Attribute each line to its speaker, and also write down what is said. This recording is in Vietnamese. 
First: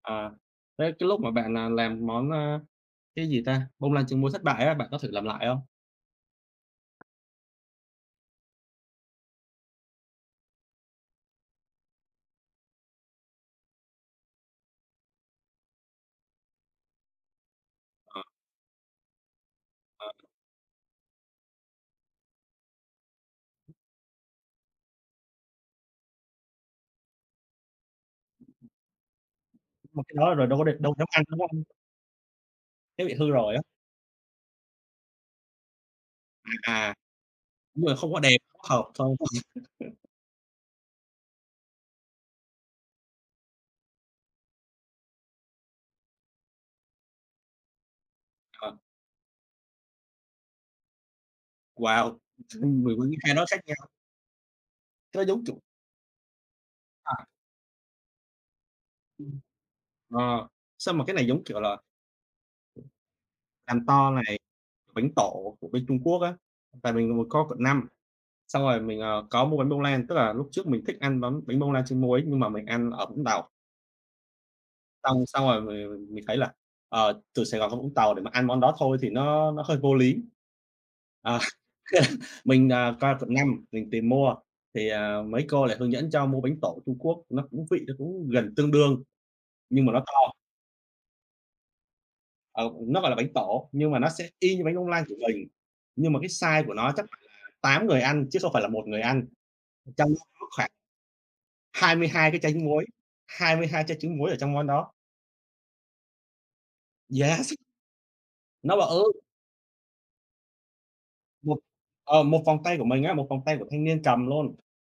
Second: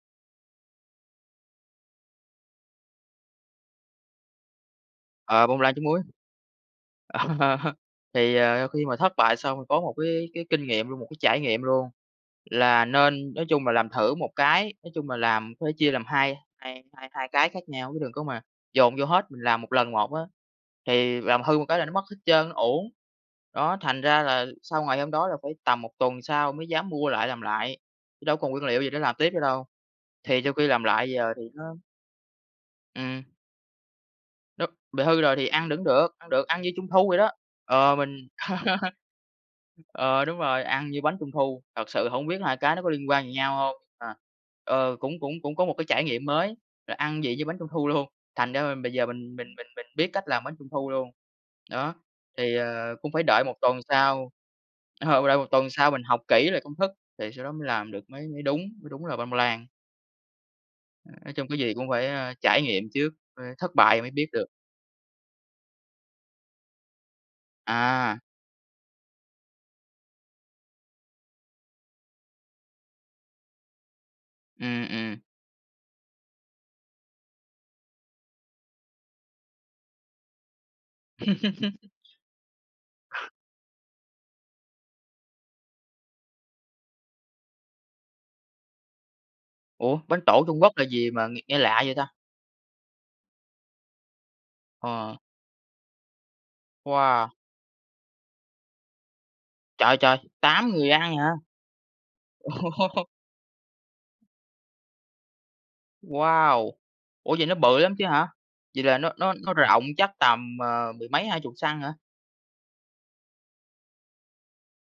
Speaker 1: Ờ, thế cái lúc mà bạn, à, làm món, à, cái gì ta, bông lan trứng muối thất bại á, bạn có thử làm lại
Speaker 2: Ờ, bông
Speaker 1: hông?
Speaker 2: lan trứng muối. Thì, ờ, khi mà thất bại xong rồi có một cái cái kinh nghiệm luôn, một cái trải nghiệm luôn, là nên nói chung là làm thử một cái, nói chung là làm có thể chia làm hai hai hai cái khác nhau, chứ đừng
Speaker 1: Ờ.
Speaker 2: có mà dồn vô hết, mình làm 1 lần
Speaker 1: Ờ.
Speaker 2: một á thì làm hư một cái là nó mất hết trơn, nó uổng. Đó, thành ra là sau ngày hôm đó là phải tầm 1 tuần sau mới dám mua lại làm lại, chứ đâu có còn nguyên liệu gì để làm tiếp nữa đâu.
Speaker 1: Mà cái đó
Speaker 2: Thì
Speaker 1: rồi
Speaker 2: sau
Speaker 1: đâu có
Speaker 2: khi
Speaker 1: định
Speaker 2: làm
Speaker 1: đâu dám
Speaker 2: lại
Speaker 1: ăn,
Speaker 2: giờ
Speaker 1: đúng
Speaker 2: thì
Speaker 1: hông?
Speaker 2: nó
Speaker 1: Cái bị
Speaker 2: Ừm.
Speaker 1: hư rồi á.
Speaker 2: Đúng, bị hư rồi thì ăn vẫn được, ăn được, ăn như
Speaker 1: À,
Speaker 2: trung
Speaker 1: à.
Speaker 2: thu vậy đó.
Speaker 1: Đúng
Speaker 2: Ờ,
Speaker 1: rồi, không
Speaker 2: mình
Speaker 1: có đẹp, không có hợp thôi.
Speaker 2: Ờ, đúng rồi, ăn như bánh trung thu, thật sự hổng biết 2 cái nó có liên quan gì nhau hông. Ờ. Ờ, cũng cũng cũng có một cái trải nghiệm mới là ăn vị như bánh trung thu luôn, thành ra
Speaker 1: Ờ.
Speaker 2: là bây giờ mình mình mình mình biết cách làm bánh trung thu luôn. Đó,
Speaker 1: Wow!
Speaker 2: thì, ờ, cũng phải
Speaker 1: [unintelligible] Hai
Speaker 2: đợi
Speaker 1: đó
Speaker 2: 1
Speaker 1: khác
Speaker 2: tuần
Speaker 1: nhau.
Speaker 2: sau, ờ,
Speaker 1: Cái đó
Speaker 2: phải đợi
Speaker 1: giống,
Speaker 2: 1
Speaker 1: kiểu
Speaker 2: tuần sau mình học kỹ lại công thức
Speaker 1: À.
Speaker 2: thì sau đó mới làm được, mới mới đúng, mới đúng là bông
Speaker 1: Ừm.
Speaker 2: lan.
Speaker 1: Ờ, sao mà cái này
Speaker 2: Nói
Speaker 1: giống
Speaker 2: chung
Speaker 1: kiểu
Speaker 2: cái gì
Speaker 1: là
Speaker 2: cũng phải, ơ, trải nghiệm trước, ơ, thất
Speaker 1: càng
Speaker 2: bại mới
Speaker 1: to
Speaker 2: biết
Speaker 1: này,
Speaker 2: được.
Speaker 1: bánh tổ của bên Trung Quốc á, tại vì mình có ở quận 5,
Speaker 2: À.
Speaker 1: xong rồi mình, ờ, có mua bánh bông lan, tức là lúc trước mình thích ăn bánh bánh bông lan trứng muối nhưng mà mình ăn ở Vũng Tàu.
Speaker 2: Ừm, ừm.
Speaker 1: Xong xong rồi mình, ờ, mình thấy là, ờ, từ Sài Gòn ra Vũng Tàu để mà ăn món đó thôi thì nó nó hơi vô lý. Ờ, mình, ờ, qua quận 5 mình tìm mua, thì, ờ, mấy cô lại hướng dẫn cho mua bánh tổ Trung Quốc, nó cũng vị nó cũng gần tương đương, nhưng mà nó
Speaker 2: Ủa, bánh
Speaker 1: to.
Speaker 2: tổ Trung Quốc là gì mà nghe nghe lạ vậy ta?
Speaker 1: Ờ, nó gọi là bánh tổ, nhưng mà nó sẽ y như bánh bông lan
Speaker 2: Ờ.
Speaker 1: của mình, nhưng mà cái size của nó chắc phải
Speaker 2: Wow!
Speaker 1: là 8 người ăn chứ không phải là 1 người ăn,
Speaker 2: Trời
Speaker 1: trong
Speaker 2: trời,
Speaker 1: đó có
Speaker 2: 8
Speaker 1: khoảng
Speaker 2: người ăn hả?
Speaker 1: 22 cái tránh muối,
Speaker 2: Ô.
Speaker 1: 22 trái trứng muối ở trong món đó.
Speaker 2: Wow! Ủa vậy
Speaker 1: Yes.
Speaker 2: nó bự lắm chứ hả?
Speaker 1: Nó
Speaker 2: Vậy là nó
Speaker 1: bự.
Speaker 2: nó nó rộng chắc tầm, ờ, mười mấy hai chục
Speaker 1: Một,
Speaker 2: xăng hả?
Speaker 1: ờ, 1 vòng tay của mình á, 1 vòng tay của thanh niên cầm luôn.